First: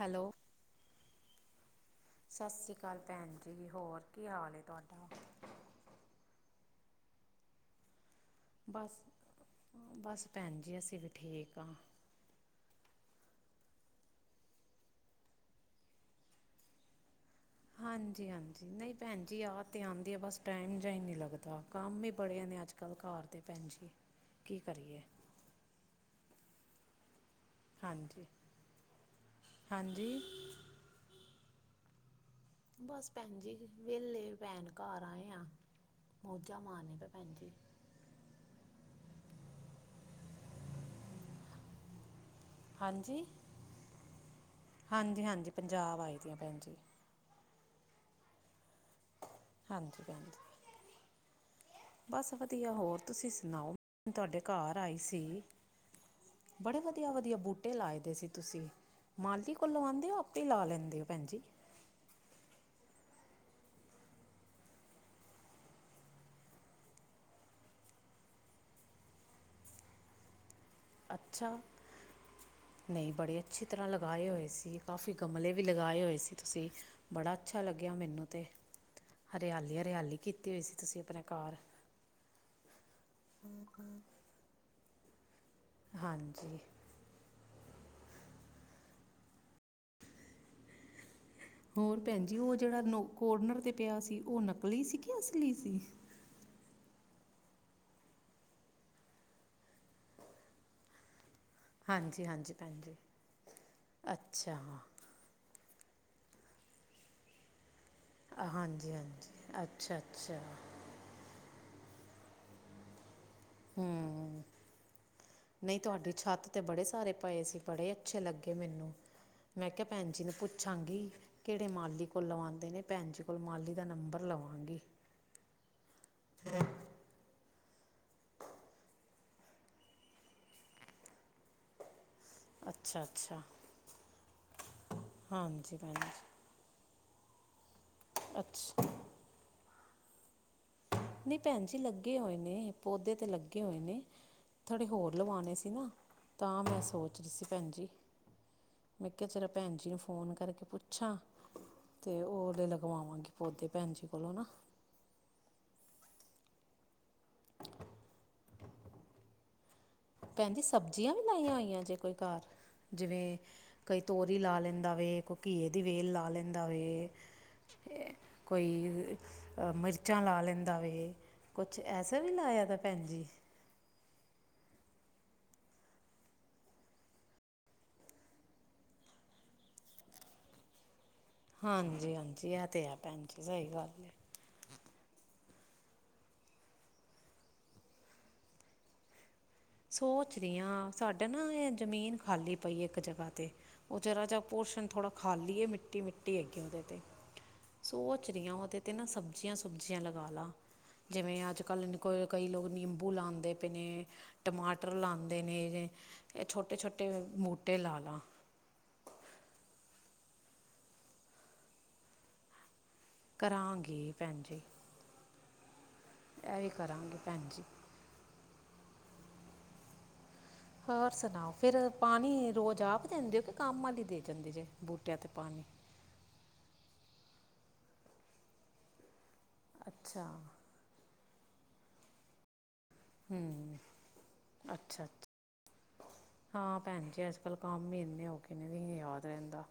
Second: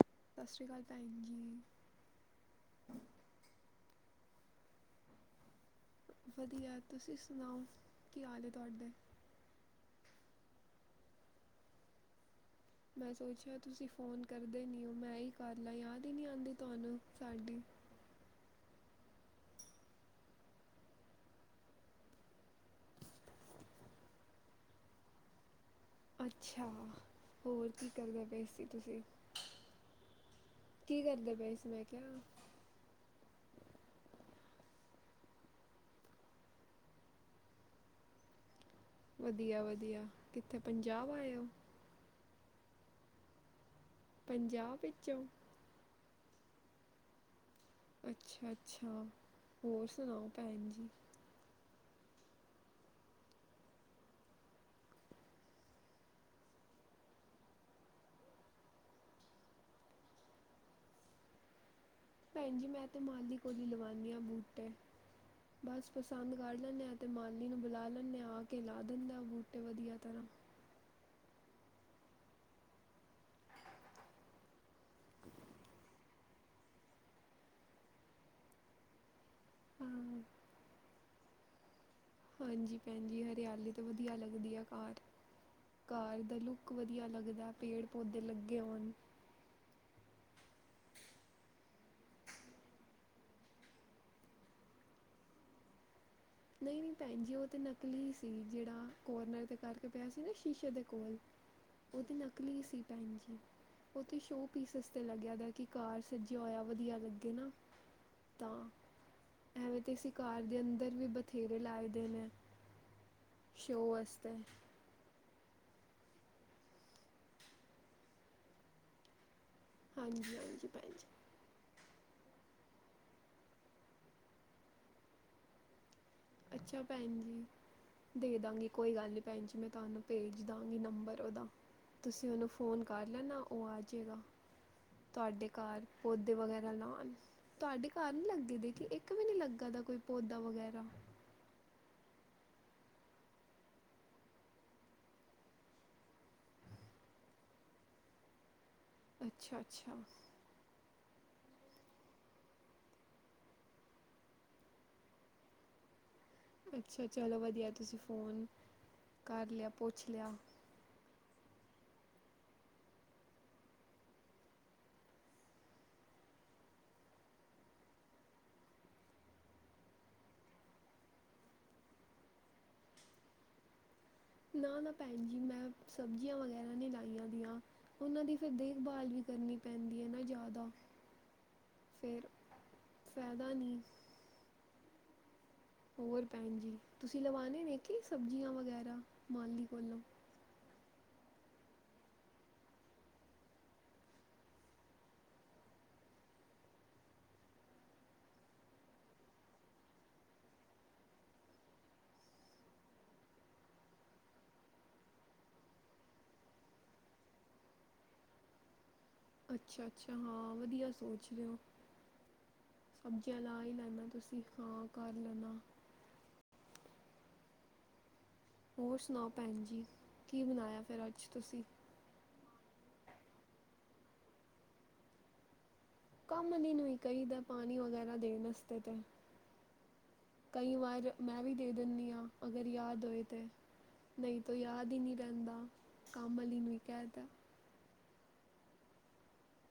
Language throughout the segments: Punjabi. ਹੈਲੋ ਸਤਿ ਸ਼੍ਰੀ ਅਕਾਲ ਭੈਣ ਜੀ ਸਤਿ ਸ਼੍ਰੀ ਅਕਾਲ ਭੈਣ ਜੀ ਹੋਰ ਕੀ ਹਾਲ ਏ ਤੁਹਾਡਾ? ਵਧੀਆ ਤੁਸੀਂ ਸੁਣਾਓ ਕੀ ਹਾਲ ਏ? ਬਸ ਬਸ ਭੈਣ ਜੀ ਅਸੀਂ ਵੀ ਠੀਕ ਆ ਮੈਂ ਸੋਚਿਆ ਤੁਸੀਂ ਫ਼ੋਨ ਕਰਦੇ ਨਈ ਹੋ ਮੈਂ ਹੀ ਕਰ ਲਾਂ ਯਾਦ ਹੀ ਨੀ ਆਂਦੀ ਤੁਹਾਨੂੰ ਸਾਡੀ? ਹਾਂਜੀ ਹਾਂਜੀ ਨਈ ਭੈਣ ਜੀ ਯਾਦ ਤੇ ਆਂਦੀ ਆ ਬਸ ਟਾਈਮ ਜਿਹਾ ਹੀ ਨੀ ਲੱਗਦਾ ਕੰਮ ਹੀ ਬੜੇ ਨੇ ਅੱਜ-ਕੱਲ। ਘਾਰ ਤੇ ਭੈਣ ਜੀ, ਕੀ ਕਰੀਏ। ਅੱਛਾ ਹੋਰ ਕੀ ਕਰਦੇ ਹਾਂਜੀ ਬਪੇ ਸੀ ਤੁਸੀਂ। ਹਾਂਜੀ ਕੀ ਕਰਦੇ ਪਏ ਸੀ ਮੈਂ ਕੇਹਾਿਆ। ਬਸ ਭੈਣ ਜੀ, ਵੇਹਲੇ ਭੈਣ ਘਰ ਆਏ ਆ, ਮੋਜਾਂ ਮਾਰਨ ਪੇਆ ਭੈਣ ਜੀ। ਵਦੀਆ-ਵਦੀਆ, ਕਿੱਥੇ ਪੰਜਾਬ ਆਏ ਓ। ਹਾਂਜੀ, ਪੰਜਾਬ ਵਿੱਚੋਂ ਹਾਂਜੀ-ਹਾਂਜੀ ਪੰਜਾਬ ਆਏ ਦੀਆਂ ਭੈਣ ਜੀ। ਅੱਛਾ-ਅੱਛਾ ਹੋਰ ਸੁਣਾਓ ਭੈਣ ਜੀ। ਬਸ ਵਧੀਆ ਹੋਰ ਤੁਸੀਂ ਸੁਣਾਓ ਤੁਹਾਡੇ ਘਰ ਆਈ ਸੀ। ਬੜੇ ਵਦੀਆ-ਵਦੀਆ ਬੂਟੇ ਲਾਏ ਦੇ ਸੀ ਤੁਸੀਂ। ਮਾਲੀ ਕੋਲ ਲਵਾਂਦੇ ਓ ਆਪੇ ਈ ਲਾ ਲੈਂਦੇ ਹੋ ਭੈਂਜੀ। ਭੈਣ ਜੀ ਮੈਂ ਤੇ ਮਾਲੀ ਕੋਲੀ ਲਵਾਣੀ ਆਂ ਬੂਟੇ। ਬਸ ਪਸੰਦ ਕਰ ਲੈਂਣੇ ਆਂ ਅਤੇ ਮਾਲੀ ਨੂੰ ਬੁਲਾ ਲੈਂਣੇ ਆਂ ਆ ਕੇ ਲਾ ਦਿੰਦੇ ਬੂਟੇ ਵਦੀਆ ਤਰਾਂ। ਅੱਛਾ। ਨਈ ਬੜੇ ਅੱਛੀ ਤਰ੍ਹਾਂ ਲਗਾਏ ਹੋਏ ਸੀ ਕਾਫ਼ੀ ਗਮਲੇ ਵੀ ਲਗਾਏ ਹੋਏ ਸੀ ਤੁਸੀਂ। ਬੜਾ ਅੱਛਾ ਲੱਗੇਆ ਮੈਨੂੰ ਤੇ। ਹਰਿਆਲੀ-ਹਰਿਆਲੀ ਹਾਂ ਕੀਤੀ ਹੋਈ ਸੀ ਤੁਸੀਂ ਆਪਣੇ ਘਾਰ ਹਾਂਜੀ ਭੈਣ ਜੀ ਹਰਿਆਲੀ ਤੇ ਵਦੀਆ ਲੱਗਦੀ ਆ ਘਾਰ, ਘਾਰ ਦਾ ਹਾਂਜੀ ਲੁੱਕ ਵਧ ਈਆ ਲਗਦਾ ਪੇੜ ਪੌਦੇੇ ਲੱਗੇ ਹੋਣ ਹੋਰ ਭੈਣਜੀ ਓਹ ਜੇਹੜਾ ਨੋ ਕੋਰਨਰ ਤੇ ਪਿਆ ਸੀ ਓਹ ਨਕਲੀ ਸੀ ਕੇ ਅਸਲੀ ਸੀ ਨਈ-ਨਈ ਭੈਣ ਜੀ ਓਹ ਤੇ ਨਕਲੀ ਸੀ ਜੇਹੜਾ ਕੋਰਨਰ ਤੇ ਕਰਕੇ ਪੇਆ ਸੀ ਨਾ ਸ਼ੀਸ਼ੇ ਦੇ ਕੋਲ। ਓ ਤੇ ਨਕਲੀ ਸੀ ਭੈਣ ਜੀ, ਓਹ ਤੇ ਸ਼ੋਅ ਅੱਛਾ ਪੀਸ ਆ ਤੇ ਲੱਗੇਆ ਦੈ ਕਿ ਘਾਰ ਸੱਜੇਆ ਹੋਇਆ ਵਧੀਆ ਲੱਗੇ ਨਾ। ਤਾਂ, ਹਾਂਜੀ ਹਾਂਜੀ ਐਵੇਂ ਤੇ ਅੱਛਾ ਅਸੀ ਅੱਛਾ ਘਾਰ ਦੇ ਅੰਦ ਫਿਰ ਵੀ ਬਥੇਰੇ ਲਾਏ ਦੇ ਨੇ, ਸ਼ੋਅ ਵਾਸਤੇ ਨਈ ਤੁਹਾਡੀ ਛੱਤ ਤੇ ਬੜੇ ਸਾਰੇ ਪਏ ਸੀ ਬੜੇ ਅੱਛੇ ਲੱਗੇ ਮੈਨੂੰ ਮੈਂ ਕੇਆ ਭੈਨ ਜੀ ਨੂੰ ਹਾਂਜੀ ਹਾਂਜੀ ਭੈਣ ਜੀ ਪੁੱਛਾਂਗੀ ਕੇੜੇ ਮਾਲੀ ਕੋਲ ਲਵਾਂਦੇ ਨੇ, ਭੈਣ ਜੀ ਕੋਲ ਮਾਲੀ ਦਾ ਨੰਬਰ ਲਵਾਂਗੀ ਅੱਛਾ ਭੈਣ ਜੀ। ਦੇ ਦਾਂਗੀ ਕੋਈ ਗੱਲ ਨੀ ਭੈਣ ਜੀ ਮੈਂ ਤੁਹਾਨੂੰ ਭੇਜ ਦਾਂਗੀ ਨੰਬਰ ਓਦਾ, ਤੁਸੀਂ ਓਹਨੂੰ ਫ਼ੋਨ ਅੱਛਾ ਕਰ ਲੈਣਾ ਅੱਛਾ ਓ ਆ ਜਾਵੇਗਾ ਤੁਆਡੇ ਹਾਂਜੀ ਘਰ ਭੈਣ ਪੌਦੇ ਜੀ ਵਗੈਰਾ ਲਾਣ ਤੁਆਡੇ ਘਰ ਨੀ ਲੱਗੇ ਦੇ, ਅੱਛਾ ਇੱਕ ਵੀ ਨੀ ਲੱਗਾ ਦਾ ਕੋਈ ਪੌਦਾ ਵਗੈਰਾ ਨੀ ਭੈਣ ਜੀ ਲੱਗੇ ਹੋਏ ਨੇ, ਪੌਦੇ ਤੇ ਲੱਗੇ ਹੋਏ ਨੇ ਥੋੜੇ ਹੋਰ ਲਵਾਂਣੇ ਸੀ ਨਾ, ਤਾਂ ਮੈਂ ਸੋਚ ਰੀ ਸੀ ਭੈਣ ਜੀ ਮੈਂ ਕੇਆ ਚਲੋ ਅੱਛਾ ਭੈਣ ਜੀ ਨੂੰ ਅੱਛਾ ਫੋਨ ਕਰਕੇ ਪੁੱਛ ਪੁੱਂਛਾ ਤੇ ਓਦੇ ਲਗਵਾਵਾਂਗੀ ਪੌਦੇ ਭੈਣ ਜੀ ਕੋਲੋਂ ਨਾ ਅੱਛਾ ਚਲੋ ਵਦੀਆ ਤੁਸੀਂ ਫ਼ੋਨ, ਕਰ ਲੇਆ ਪੁੱਛ ਲੇਆ। ਪੈਂਜੀ ਸਬਜ਼ੀਆਂ ਵੀ ਲਾਈਆਂ ਹੋਈਆਂ ਜੇ ਕੋਈ ਘਾਰ। ਜਿਵੇਂ ਕਈ ਤੋਰੀ ਲਾ ਲੈਂਦਾ ਵੇ, ਕੋਈ ਘੀਏ ਦੀ ਵੇਲ ਲਾ ਲੈਂਦਾ ਵੇ। ਕੋਈ, ਅ ਮਿਰਚਾਂ ਲਾ ਲੈਂਦਾ ਵੇ ਕੁਛ ਐਸਾ ਵੀ ਲਾਇਆ ਦਾ ਭੈਣ ਜੀ ਨਾ-ਨਾ ਭੈਣ ਜੀ ਮੈਂ ਸਬਜ਼ੀਆਂ ਵਗੈਰਾ ਨੀ ਲਾਈਆਂ ਦੀਆਂ। ਉਹਨਾਂ ਦੀ ਫਿਰ ਦੇਖਭਾਲ ਵੀ ਕਰਨੀ ਪੈਂਦੀ ਐ ਨਾ ਜੇਆਦਾ। ਹਾਂਜੀ-ਹਾਂਜੀ ਏਹ ਤਾਏ ਹੈ ਭੈਣ ਜੀ, ਫਾਇਦਾ ਸਈ ਨਹੀਂ ਗੱਲ ਏ। ਹੋਰ ਭੈਣ ਜੀ ਤੁਸੀਂ ਲਵਾਣੇ ਨੇ ਕਿ ਸਬਜ਼ੀਆਂ ਵਗੈਰਾ ਮਾਲੀ ਕੋਲੋਂ ਸੋਚ ਰਹੀ ਆਂ, ਸਾਡਾ ਨਾ ਇਹ ਜ਼ਮੀਨ ਖਾਲੀ ਪਈ ਇੱਕ ਜਗ੍ਹਾ ਤੇ। ਉਹ ਜਰਾ ਜਿਹਾ ਪੋਰਸ਼ਣ ਥੋੜਾ ਖਾਲੀ ਏ ਮਿੱਟੀ, ਮਿੱਟੀ ਹੈਗੀ ਉਹਦੇ 'ਤੇ। ਸੋਚ ਰਹੀ ਆਂ ਉਹਦੇ ਤੇ ਨਾ ਸਬਜ਼ੀਆਂ, ਸੁਬਜ਼ੀਆਂ ਲਗਾ ਲਾ। ਜਿਵੇਂ ਅੱਜ -ਕੱਲ ਕੋਈ ਕਈ ਲੋਕ ਨਿੰਬੂ ਲਾਉਂਦੇ ਪਏ ਨੇ। ਟਮਾਟਰ ਲਾਂਦੇ ਨੇ, ਇਹ ਛੋਟੇ, ਛੋਟੇ ਬੂਟੇ ਲਾ ਲਾ। ਅੱਛਾ, ਅੱਛਾ ਹਾਂ ਵਧੀਆ ਸੋਚ ਰਹੇ ਓ। ਸਬਜ਼ੀਆਂ ਲਾ ਹੀ ਲੈਣਾ ਕਰਾਂਗੀ ਭੈਣ ਤੁਸੀਂ ਹਾਂ ਕਰ ਲੈਨਾ। ਐਹ ਕਰਾਂਗੇ ਭੈਣ ਜੀ। ਹੋਰ ਸੁਣਾਓ ਭੈਣਜੀ, ਕੀ ਬਣਾਇਆ। ਫਿਰ ਹੋਰ ਅੱਜ ਸੁਣਾਓ ਤੁਸੀਂ ਫੇਰ ਪਾਣੀ ਰੋਜ਼ ਆਪ ਦਿੰਦੇ ਹੋ ਕਿ ਕੰਮ ਵਾਲੀ ਦੇ ਜਾਂਦੀ ਜੇ ਬੂਟਿਆਂ ਤੇ ਪਾਣੀ। ਕੰਮ ਵਾਲੀ ਨੂੰ ਕਹੀਦਾ ਪਾਣੀ ਵਗੈਰਾ ਦੇਣ ਵਾਸਤੇ ਤਾਂ। ਅੱਛਾ। ਕਈ ਵਾਰੀ ਮੈਂ ਵੀ ਦੇ ਦਿੰਦੀ ਹਾਂ, ਅਗਰ ਯਾਦ ਹੋਏ ਤੇ। ਨਹੀਂ ਤਾਂ ਯਾਦ ਹੀ ਅੱਛਾ ਨਹੀਂ ਅੱਛਾ ਰਹਿੰਦਾ, ਕੰਮ ਵਾਲੀ ਨੂੰ ਹਾਂ ਹੀ ਭੈਣ ਕਹਿਤਾ। ਜੀ ਅੱਜ- ਕੱਲ ਕੰਮ ਹੀ ਇੰਨੇ ਹੋ ਗਏ ਨੇ, ਨਹੀ ਯਾਦ ਰਹਿੰਦਾ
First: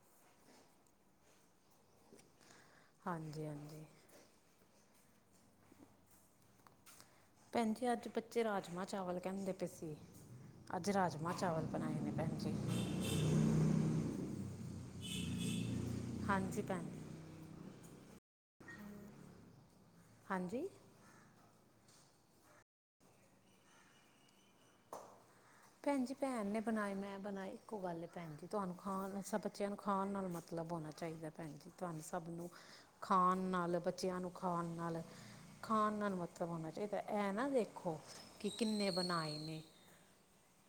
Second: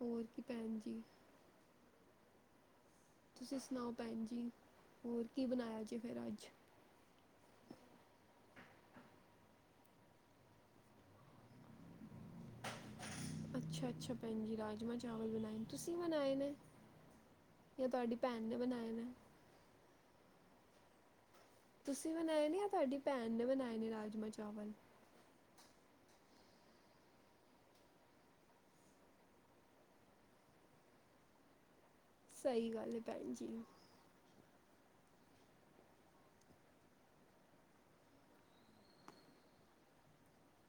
ਹੋਰ ਕੀ ਭੈਣਜੀ ਹਾਂਜੀ ਤੁਸੀਂ ਹਾਂਜੀ ਸੁਣਾਓ ਭੈਣਜੀ, ਹੋਰ ਕੀ ਬਣਾਇਆ ਜੀ ਫਿਰ ਅੱਜ। ਭੈਣਜੀ ਅੱਜ ਬੱਚੇ ਰਾਜਮਾਂਹ ਚਾਵਲ ਕਹਿੰਦੇ ਪਏ ਸੀ, ਅੱਜ ਰਾਜਮਾਂਹ ਚਾਵਲ ਬਣਾਏ ਨੇ ਭੈਣਜੀ ਅੱਛਾ-ਅੱਛਾ ਭੈਣ ਜੀ ਰਾਜਮਾਂਹ ਚਾਵਲ ਬਣਾਏ ਨੇ, ਤੁਸੀਂ ਬਣਾਏ ਨੇ ਹਾਂਜੀ ਭੈਣ ਜਾਂ ਤਾਡੀ ਭੈਣ ਨੇ ਬਣਾਏ ਨੇ ਹਾਂਜੀ ਤੁਸੀਂ ਬਣਾਏ ਨੇ ਜਾਂ ਤਾਡੀ ਭੈਣ ਨੇ ਬਣਾਏ ਨੇ ਰਾਜਮਾਂਹ ਚਾਵਲ ਭੈਣ ਜੀ ਭੈਣ ਨੇ ਬਣਾਏ ਮੈਂ ਬਣਾਏ ਇੱਕੋ ਗੱਲ ਹੈ ਭੈਣ ਜੀ ਤੁਹਾਨੂੰ ਖਾਣ ਨਾਲ ਸਭ ਬੱਚਿਆਂ ਨੂੰ ਖਾਣ ਨਾਲ ਮਤਲਬ ਹੋਣਾ ਚਾਹੀਦਾ ਭੈਣ ਜੀ ਤੁਹਾਨੂੰ ਸਭ ਨੂੰ, ਸਹੀ ਗੱਲ ਹੈ ਭੈਣ ਖਾਣ ਜੀ ਨਾਲ ਬੱਚਿਆਂ ਨੂੰ ਖਾਣ ਨਾਲ ਖਾਣ ਨਾਲ ਮਤਲਬ ਹੋਣਾ ਚਾਹੀਦਾ, ਐਹ ਨਾ ਦੇਖੋ ਕਿ ਕਿੰਨੇ ਬਣਾਏ ਨੇ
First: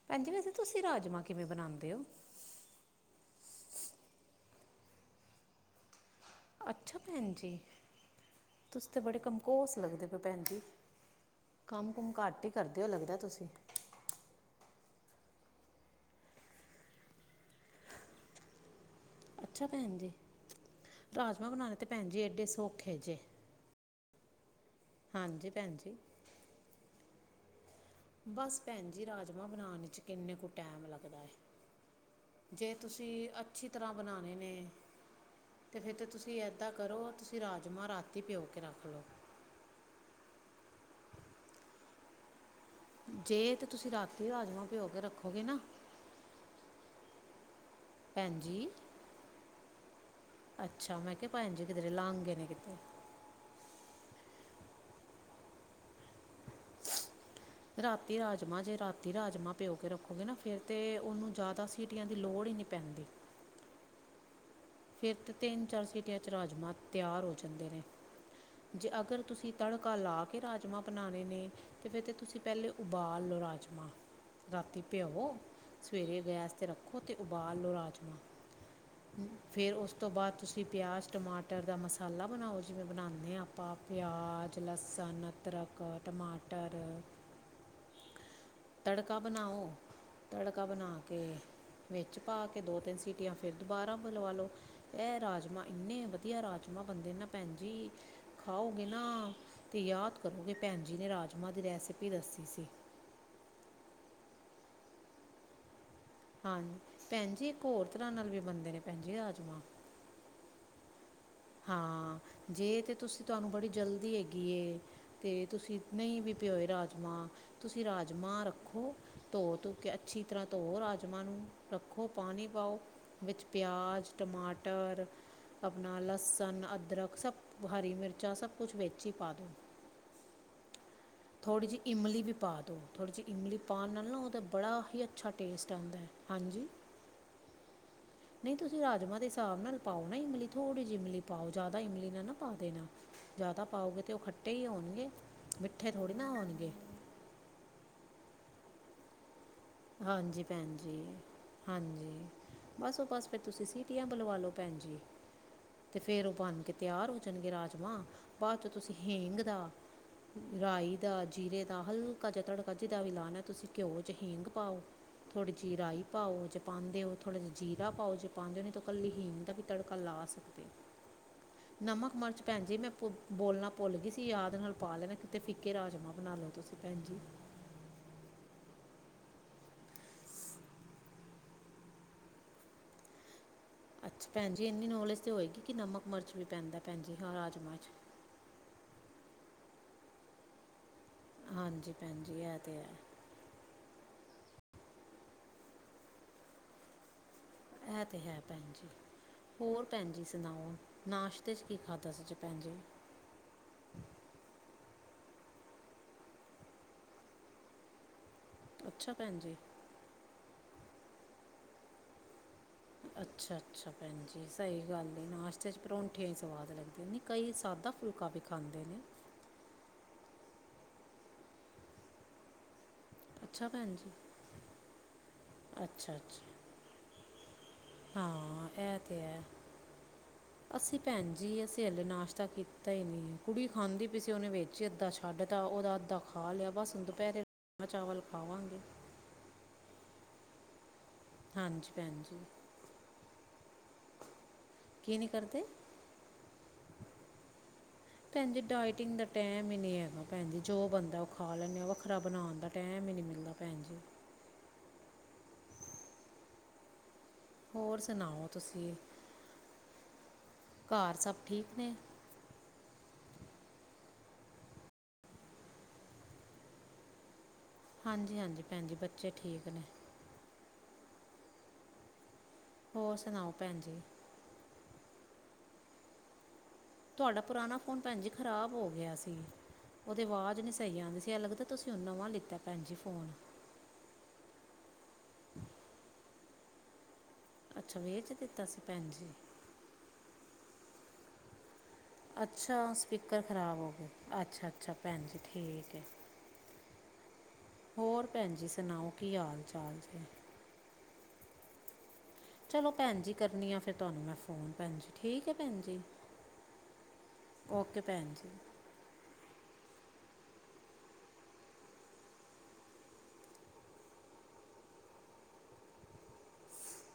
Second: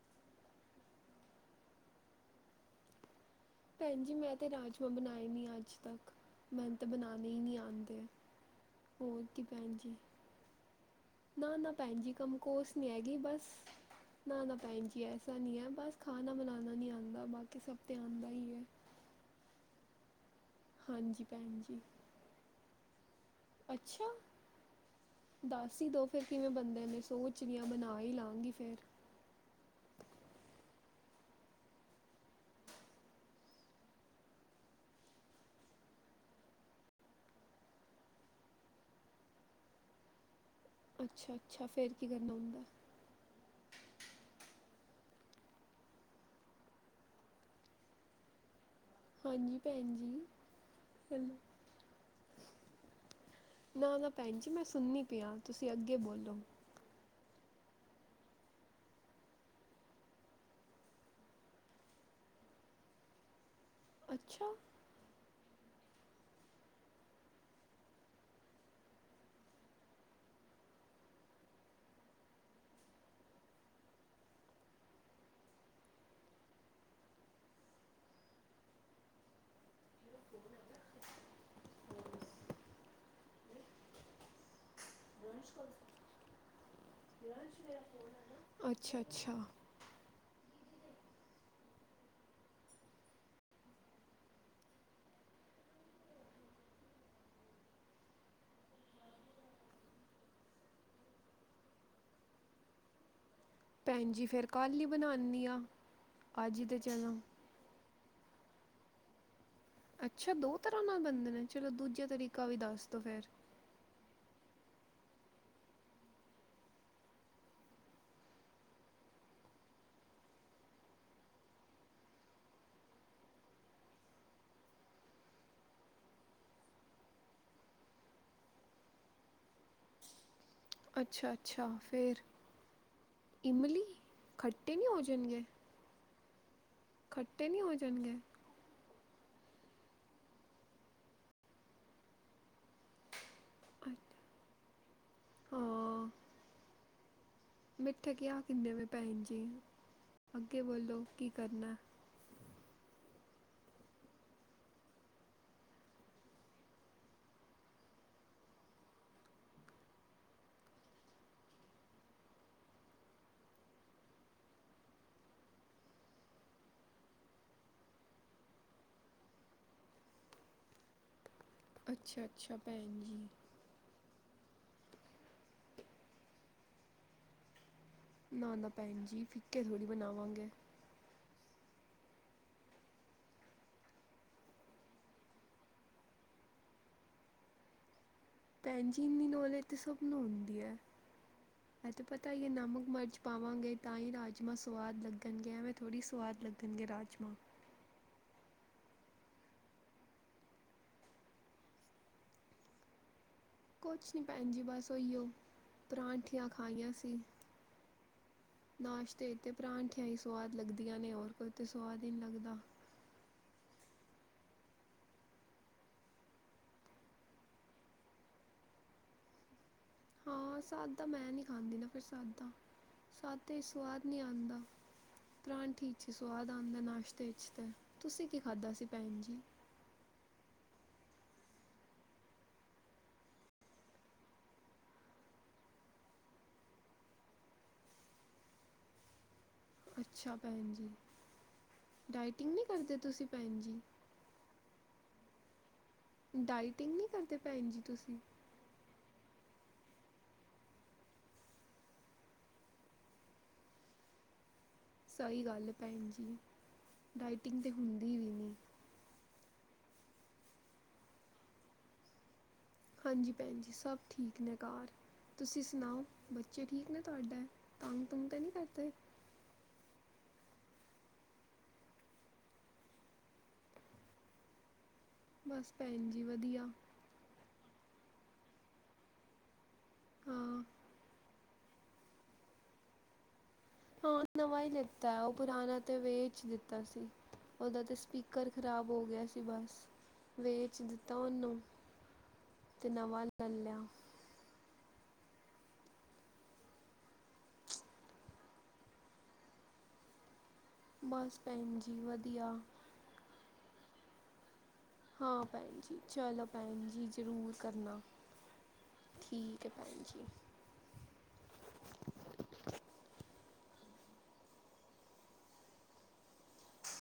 ਭੈਣਜੀ ਵੈਸੇ ਤੁਸੀਂ ਰਾਜਮਾਂ ਕਿਵੇਂ ਬਣਾਉਂਦੇ ਓ ਭੈਣ ਜੀ ਮੈਂ 'ਤੇ ਰਾਜਮਾਂਹ ਬਨਾਏ ਨੀ ਅੱਜ ਤੱਕ। ਮੈਨੂੰ ਤਾਂ ਅੱਛਾ ਬਨਾਨੇ ਭੈਣ ਈ ਨੀ ਜੀ ਆਂਦੇ, ਹੋਰ ਕੀ ਭੈਣ ਜੀ? ਓ ਭੈਣਜੀ ਨਾ-ਨਾ ਭੈਣ ਜੀ, ਕੰਮ ਕੋਸ ਨੀ ਹੈਗੀ ਤੁਸੀਂ ਬਸ ਨਾ-ਨਾ ਭੈਣ ਜੀ ਐਸਾ ਨੀ ਐ, ਬਸ ਖਾਨਾ ਬਨਾਨਾ ਨੀ ਆਂਦਾ ਬਾਕੀ ਸਭ ਤਾਂ ਆਂਦਾ ਈ ਐ। ਅੱਛਾ ਭੈਣ ਜੀ, ਹਾਂਜੀ ਰਾਜਮਾਂਹ ਭੈਣ ਬਨਾਨੇ ਤੇ ਭੈਣ ਜੀ ਐਡੇ ਸੋਖੇ ਜੇ। ਅੱਛਾ! ਹਾਂਜੀ ਭੈਣ ਦੱਸ ਹੀ ਜੀ ਦੋ ਫੇਰ ਕਿਵੇਂ ਬਣਦੇ ਨੇ ਸੋਚ ਸੋਚ ਰਹੀ ਆਂ ਬਨਾ ਈ ਲਾਂਗੀ ਬਸ ਫੇਰ ਭੈਣ ਜੀ ਰਾਜਮਾਂਹ ਬਨਾਨ 'ਚ ਕਿੰਨੇ ਕੁ ਟੈਮ ਲੱਗਦਾ ਐ। ਜੇ ਤੁਸੀਂ ਅੱਛੀ ਤਰ੍ਹਾਂ ਬਣਾਉਨੇ ਨੇ ਤੇ ਫੇਰ ਤੇ ਤੁਸੀਂ ਐਦਾਂ ਕਰੋ, ਤੁਸੀਂ ਰਾਜਮਾਂਹ ਰਾਤੀ ਪਿਓ ਕੇ ਰੱਖ ਲਓ ਅੱਛਾ-ਅੱਛਾ, ਫਿਰ ਕੀ ਕਰਨਾ ਹੁੰਦਾ? ਜੇ 'ਤੇ ਤੁਸੀਂ ਰਾਤੀ ਰਾਜਮਾਂਹ ਭਿਓ ਕੇ ਰੱਖੋਗੇ ਨਾ ਭੈਣਜੀ, ਹਾਂਜੀ, ਭੈਣਜੀ। ਅੱਛਾ, ਮੈਂ ਕਿਹਾ ਭੈਣ ਜੀ ਕਿਧਰੇ ਲਾਂਗੇ ਨੇ ਕਿਥੇ। ਨਾ-ਨਾ ਭੈਣ ਜੀ, ਮੈਂ ਸੁੰਨੀ ਪਿਆ, ਤੁਸੀਂ ਅੱਗੇ ਬੋਲੋ। ਰਾਤੀ ਰਾਜਮਾਂਹ, ਜੇ ਰਾਤੀ ਰਾਜਮਾਂਹ ਭਿਓ ਕੇ ਰੱਖੋਗੇ ਨਾ ਫਿਰ ਤੇ ਉਹਨੂੰ ਜਾਦਾ ਸੀਟੀਆਂ ਦੀ ਲੋੜ ਈ ਨੀ ਪੈਂਦੀ। ਅੱਛਾ। ਫੇਰ ਤੇ ਤੇਨ ਚਾਰ ਸੀਟੀਆਂ ਚ ਰਾਜਮਾਂ ਤਿਆਰ ਹੋ ਜਾਂਦੇ ਨੇ। ਜੇ ਅਗਰ ਤੁਸੀਂ ਤੜਕਾ ਲਾ ਕੇ ਰਾਜਮਾਂ ਬਨਾਨੇ ਨੇ ਤੇ ਫੇਰ ਤੇ ਤੁਸੀਂ ਪੈਲੇ ਉਬਾਲ ਲੋ ਰਾਜਮਾਂ। ਰਾਤੀ ਭਿਓਵੋ, ਸਵੇਰੇ ਗੈਸ ਤੇ ਰੱਖੋ 'ਤੇ ਉਬਾਲ ਲੋ ਰਾਜਮਾ। [inaudible] ਫੇਰ ਓਸ ਤੋਂ ਬਾਦ ਤੁਸੀਂ ਪਿਆਜ਼ ਟਮਾਟਰ ਦਾ ਮਸਾਲਾ ਬਨਾਓ ਜਿਵੇਂ ਬਨਾਂਨੇ ਆਂ ਪ ਪਿਆਜ, ਲਸਨ, ਅਦਰਕ, ਟਮਾਟਰ ਵੱਜ ਰਿਹਾ ਫੋਨ, ਹੈ ਨਾ? ਤੜਕਾ ਬਨਾਓ ਤੜਕਾ ਬਨਾ ਕੇ ਵਿੱਚ ਪਾ ਕੇ ਦੋ-ਤਿੰਨ ਸੀਟੀਆਂ ਫੇਰ ਦੁਬਾਰਾ ਬਲਵਾ ਲੋ। ਐ ਰਾਜਮਾ, ਇੰਨੇ ਵਧੀਆ ਰਾਜਮਾ ਬਨਦੇ ਨੇ ਨਾ ਭੈਣ ਜੀ ਖਾਓਗੇ ਨਾ, ਤੇ ਯਾਦ ਕਰੋਗੇ ਭੈਣ ਜੀ ਨੇ ਰਾਜਮਾਂ ਦੀ ਰੈਸਿਪੀ ਦੱਸੀ ਸੀ ਭੈਣ ਜੀ ਫੇਰ ਕੱਲ ਈ ਬਨਾਨਿ ਆਂ। ਹਾਂ, ਭੈਣ ਜੀ ਏਕ ਹੋਰ ਤਰ੍ਹਾਂ ਨਾਲ ਵੀ ਬਨਦੇ ਨੇ ਭੈਣ ਜੀ, ਰਾਜਮਾਂ। ਅੱਛਾ, ਦੋ ਤਰ੍ਹਾਂ ਨਾਲ ਬਨਦੇ ਨੇ? ਚਲੋ ਦੂਜਾ ਹਾਂ, ਤਰੀਕਾ ਵੀ ਜੇ ਦੱਸ ਤੇ ਦਿਉ ਤੁਸੀਂ ਫਿਰ ਤੁਹਾਨੂੰ ਬੜੀ ਜਲਦੀ ਹੈਗੀ ਏ ਤੇ ਤੁਸੀਂ ਨਈ ਵੀ ਭਿਓਏ ਰਾਜਮਾਂ ਤੁਸੀਂ ਰਾਜਮਾਂ ਰੱਖੋ, ਧੋ ਧੂ ਕੇ ਅੱਛੀ ਤਰ੍ਹਾਂ ਧੋਓ ਰਾਜਮਾਂ ਨੂੰ ਰੱਖੋ ਪਾਨੀ ਪਾਓ, ਵਿੱਚ ਪਿਆਜ, ਟਮਾਟਰ, ਆਪਨਾ ਲਸ -ਸਨ, ਅਦਰਕ ਸਭ ਹਰੀ ਮਿਰਚਾਂ ਸਭ ਕੁਛ ਵਿੱਚ ਈ ਪਾ ਦੋ। ਅੱਛਾ ਥੋੜੀ ਅੱਛਾ ਜਿ ਫਿਰ ਇਮਲੀ ਵੀ ਪਾ ਦੋ, ਥੋੜੀ ਜਿ ਇਮਲੀ ਪਾਨ ਨਾਲ ਨਾ ਓਦਾ ਤਾਂ ਖੱਟੇ ਬੜਾ ਨਹੀਂ ਹੋ ਹੀ ਅੱਛਾ ਜਾਣਗੇ ਟੇਸਟ -ਟ ਆਂਦੈ। ਹਾਂਜੀ ਖੱਟੇ ਨੀ ਹੋ ਜਾਨਗੇ? ਨਈ ਤੁਸੀਂ ਰਾਜਮਾਂ ਦੇ ਹਿਸਾਬ ਨਾਲ ਪਾਓ ਨਾ ਇਮਲੀ, ਥੋੜ੍ਹੀ ਜਿ ਇਮਲੀ ਪਾਓ ਜਿਆਦਾ ਇਮਲੀ ਨਾ-ਨਾ ਪਾ ਦੇਨਾ। ਜਾਦਾ ਪਾਓਗੇ ਤੇ ਅੱਛ- ਓ ਖੱਟੇ ਈ ਹੋਨਗੇ, ਮਿੱਠੇ ਹਾਂ ਥੋੜ੍ਹੇ ਨਾ ਹੋਣਗੇ। ਮਿੱਠੇ ਕੀਆ ਕਿੰਨੇ ਵੇ ਭੈਨ ਜੀ? ਹਾਂਜੀ ਅੱਗੇ ਭੈਣ ਜੀ ਬੋਲੋ ਕੀ ਕਰਨਾ ਹਾਂਜੀ। ਬਸ ਓ ਬਸ ਫੇਰ ਤੁਸੀਂ ਸੀਟੀਆਂ ਬਲਵਾ ਲੋ ਭੈਨਜੀ। ਤੇ ਫੇਰ ਉ ਬੰਨ ਕੇ ਤਿਆਰ ਹੋ ਜਾਨਗੇ ਰਾਜਮਾਂ, ਬਾਅਦ ਚੋ ਤੁਸੀਂ ਹਿਂਗ ਦਾ ਰਾਈ ਦਾ, ਜੀਰੇ ਦਾ ਹਲਕਾ ਜਾ ਤੜਕਾ ਜਿਦਾ ਵੀ ਲਾਨਾ ਤੁਸੀਂ ਘਿਓ 'ਚ ਹਿੰਗ ਪਾਓ ਥੋੜੀ ਜਿ ਰਾਈ ਪਾਓ ਜੇ ਪਾਂਦੇ ੳ ਥੋੜਾ ਜਿ ਜੀਰਾ ਪਾਓ ਜੇ ਪਾਂਦੇ ਓ ਨਈ ਤਾਂ ਕੱਲੀ ਹੀਂਗ ਦਾ ਤੜਕਾ ਲਾ ਸਕਦੇ ੳ। [inaudible] ਨਮਕ ਅੱਛਾ ਮਿਰਚ ਅੱਛਾ ਭੈਨਜੀ ਮੈਂ ਭੈਣ ਜੀ ਬੋਲਣਾ ਭੁੱਲ ਗਈ ਸੀ ਯਾਦ ਨਾਲ ਪਾ ਲੈਣਾ, ਕਿਤੇ ਫਿੱਕੇ ਰਾਜਮਾਂ ਬਨਾ ਲੋ ਤੁਸੀਂ ਭੈਨਜੀ। ਨਾ ਨਾ ਭੈਨ ਜੀ ਫਿੱਕੇ ਥੋੜ੍ਹੀ ਬਨਾਵਾਂਗੇ। ਅੱਛਾ ਭੈਨ ਜੀ ਇੰਨੀ ਨੌਲੇਜ ਤਾਂ ਹੋਏਗੀ ਕਿ ਨਮਕ ਮਿਰਚ ਵੀ ਪੈਂਦਾ ਭੈਨਜੀ ਹਾਂ ਰਾਜਮਾਂ 'ਚ। ਭੈਨ ਜੀ ਏਨੀ ਨੌਲੇਜ ਤੇ ਸਭ ਨੂੰ ਹੁੰਦੀ ਏ, ਐ ਹਾਂਜੀ ਤੇ ਭੈਣ ਪਤਾ ਜੀ ਈ ਏ ਇਹ ਤੇ ਨਮਕ ਹੈ ਮਰਚ ਪਾਵਾਂਗੇ ਤਾਂ ਈ ਰਾਜਮਾਂ ਸਵਾਦ ਲੱਗਨਗੇ ਐਵੇਂ ਥੋੜ੍ਹੀ ਸਵਾਦ ਲੱਗਨਗੇ ਰਾਜਮਾ। ਐ ਤੇ ਹੈ ਭੈਨ ਜੀ। ਹੋਰ ਭੈਨ ਜੀ ਸੁਨਾਓ, ਨਾਸ਼ਤੇ ਚ ਕੀ ਖਾਧਾ ਸੀ ਭੈਨ ਜੀ। ਕੁਛ ਨੀ ਭੈਨ ਜੀ ਬਸ ਉਈਓ ਪਰਾਂਠੀਆਂ ਖਾਈਆਂ ਸੀ। ਅੱਛਾ ਨਾਸ਼ਤੇ ਭੈਣ ਤੇ ਜੀ ਪਰਾਂਠੀਆਂ ਈ ਸਵਾਦ ਲਗਦੀਆਂ ਨੇ ਹੋਰ ਕੋਈ ਤਾਂ ਸਵਾਦ ਈ ਨੀ ਲੱਗਦਾ। ਅੱਛਾ-ਅੱਛਾ, ਭੈਣ ਜੀ ਸਈ ਗੱਲ ਏ, ਨਾਸ਼ਤੇ 'ਚ ਪਰੋਂਂਠੀਆਂ ਹੀ ਸਵਾਦ ਲੱਗਦੀਏ। ਕਈ ਸਾਦਾ ਫੁਲਕਾ ਵੀ ਖਾਂਦੇ ਨੇ। ਹਾਂ, ਸਾਦਾ ਮੈਂ ਨਈਂ ਖਾਂਦੀ ਨਾ, ਫੇਰ ਸਾਦਾ। ਸਾਦੇ ਚ ਅੱਛਾ ਭੈਣ ਸਵਾਦ ਜੀ ਨੀ ਆਂਦਾ, ਪਰੌਂਠੀ ਚ ਅੱਛਾ ਸਵਾਦ ਅੱਛਾ ਆਂਦਾ ਨਾਸ਼ਤੇ ਚ ਤੇ। ਤੁਸੀਂ ਕੀ ਹਾਂ ਖਾਧਾ ਸੀ, ਇਹ ਤੇ ਭੈਣ ਜੀ? ਹੈ ਅਸੀਂ ਭੈਣ ਜੀ, ਅਸੀਂ ਹਲੇੇ ਨਾਸ਼ਤਾ ਕੀਤਾ ਈ ਨਨੀਂ, ਕੁੜੀ ਖਾਂਦੀ ਪੀ ਸੀ ਓਨੇ ਵੇਚ ਚ ਅੱਧਾ ਛੱਡ ਤਾ ਓਦਾ ਅੱਧਾ ਖਾ ਲਿਆ ਬਸ ਦੁ, ਪੈਰੇ ਰਾਜਮਾਂ-ਚਾਵਲ ਖਾਵਾਂਗੇ। ਅੱਛਾ ਭੈਣ ਜੀ, ਹਾਂਜੀ ਭੈਣ ਜੀ ਡਾਇਟਿੰਗ ਨਈਂ ਕਰਦੇ ਤੁਸੀਂ ਭੈਣ ਜੀ? ਕੀ ਨੀਂ ਕਰਦੇ? ਡਾਇਟਿੰਗ ਨੀਂ ਕਰਦੇ, ਭੈਣ ਜੀ ਤੁਸੀ? ਭੈਣਜੀ ਡਾਇਟਿੰਗ ਦਾ ਟੈਮ ਈਂ ਨੀਂ ਹੈਗਾ ਭੈਣ ਜੀ, ਜੋ ਬੰਦਾ ਓ ਖਾ ਲੈਂਦੇ ਵੱਖਰਾ ਬਣਾਣ ਦਾ ਟੈਮ ਈਂ ਨੀਂ ਮਿਲਦਾ। ਭੈਣ ਜੀ [inaudible] ਸਈ ਗੱਲ ਏ ਭੈਣ ਜੀ, ਡਾਈਟਿੰਗ ਤਾਂ ਹੋਰ ਹੁੰਦੀ ਵੀ ਸੁਣਾਓ ਨੀਂ। ਤੁਸੀਂ ਘਰ ਸਭ ਠੀਕ ਨੇ? ਹਾਂਜੀ ਭੈਣ ਜੀ, ਸਭ ਠੀਕ ਨੇ ਘਰ। ਤੁਸੀਂ ਸੁਣਾਓ ਬੱਚੇ ਠੀਕ ਨੇ ਤੁਆਡੇ? ਹਾਂਜੀ-ਹਾਂਜੀ ਭੈਣ ਜੀ, ਬੱਚੇ ਠੀਕ ਨੇ। ਹੋਰ ਸੁਣਾਓ, ਭੈਣ ਜੀ। ਬਸ ਭੈਣ ਜੀ, ਵਧੀਆ। ਤੁਆਡਾ ਪੁਰਾਣਾ ਫ਼ੋਨ ਭੈਣ ਜੀ, ਖਰਾਬ ਹੋ ਗਿਆ ਸੀ। ਓਦੀ ਵਾਜ ਹਾਂ ਨੀ ਸਈ ਆਂਦੀ ਸੀ, ਐਂ ਲਗਦੈ ਤੁਸੀਂ ਹੁਨ ਨਵਾਂ ਲਿੱਤਾ ਭੈਣ ਜੀ ਫੋਨ। ਹੋਰ ਨਵਾਂ ਈ ਲਿੱਤਾ, ਓ ਪੁਰਾਣਾ ਤੇ ਵੇਚ ਦਿੱਤਾ ਸੀ। ਓਦਾ ਤੇ ਅੱਛਾ ਵੇਚ ਸਪੀਕਰ ਦਿੱਤਾ ਸੀ ਖ਼ਰਾਬ ਹੋ ਭੈਣ ਗਿਆ ਜੀ ਸੀ ਬਸ, ਵੇਚ ਦਿੱਤਾ ਓਨੂੰ। ਅੱਛਾ ਸਪੀਕਰ ਖ਼ਰਾਬ ਹੋ ਗਯਾ, ਅੱਛਾ-ਅੱਛਾ ਭੈਣ ਜੀ, ਠੀਕ ਐ। [inaudible] ਹੋਰ ਭੈਣ ਜੀ ਸੁਣਾਓ, ਕੀ ਹਾਲ-ਚਾਲ? ਬਸ ਭੈਣ ਜੀ, ਵਧੀਆ। ਚਲੋ ਭੈਣ ਜੀ, ਕਰਨੀ ਆ ਫੇਰ ਤੁਹਾਨੂੰ ਮੈਂ। ਫੋਨ ਪੰਜ ਹਾਂ ਭੈਣ ਜੀ, ਚਲੋ ਭੈਣ ਜੀ, ਜਰੂਰ ਕਰਨਾ। ਓਕੇ ਭੈਣ ਜੀ ਠੀਕ ਐ, ਭੈਨ ਜੀ।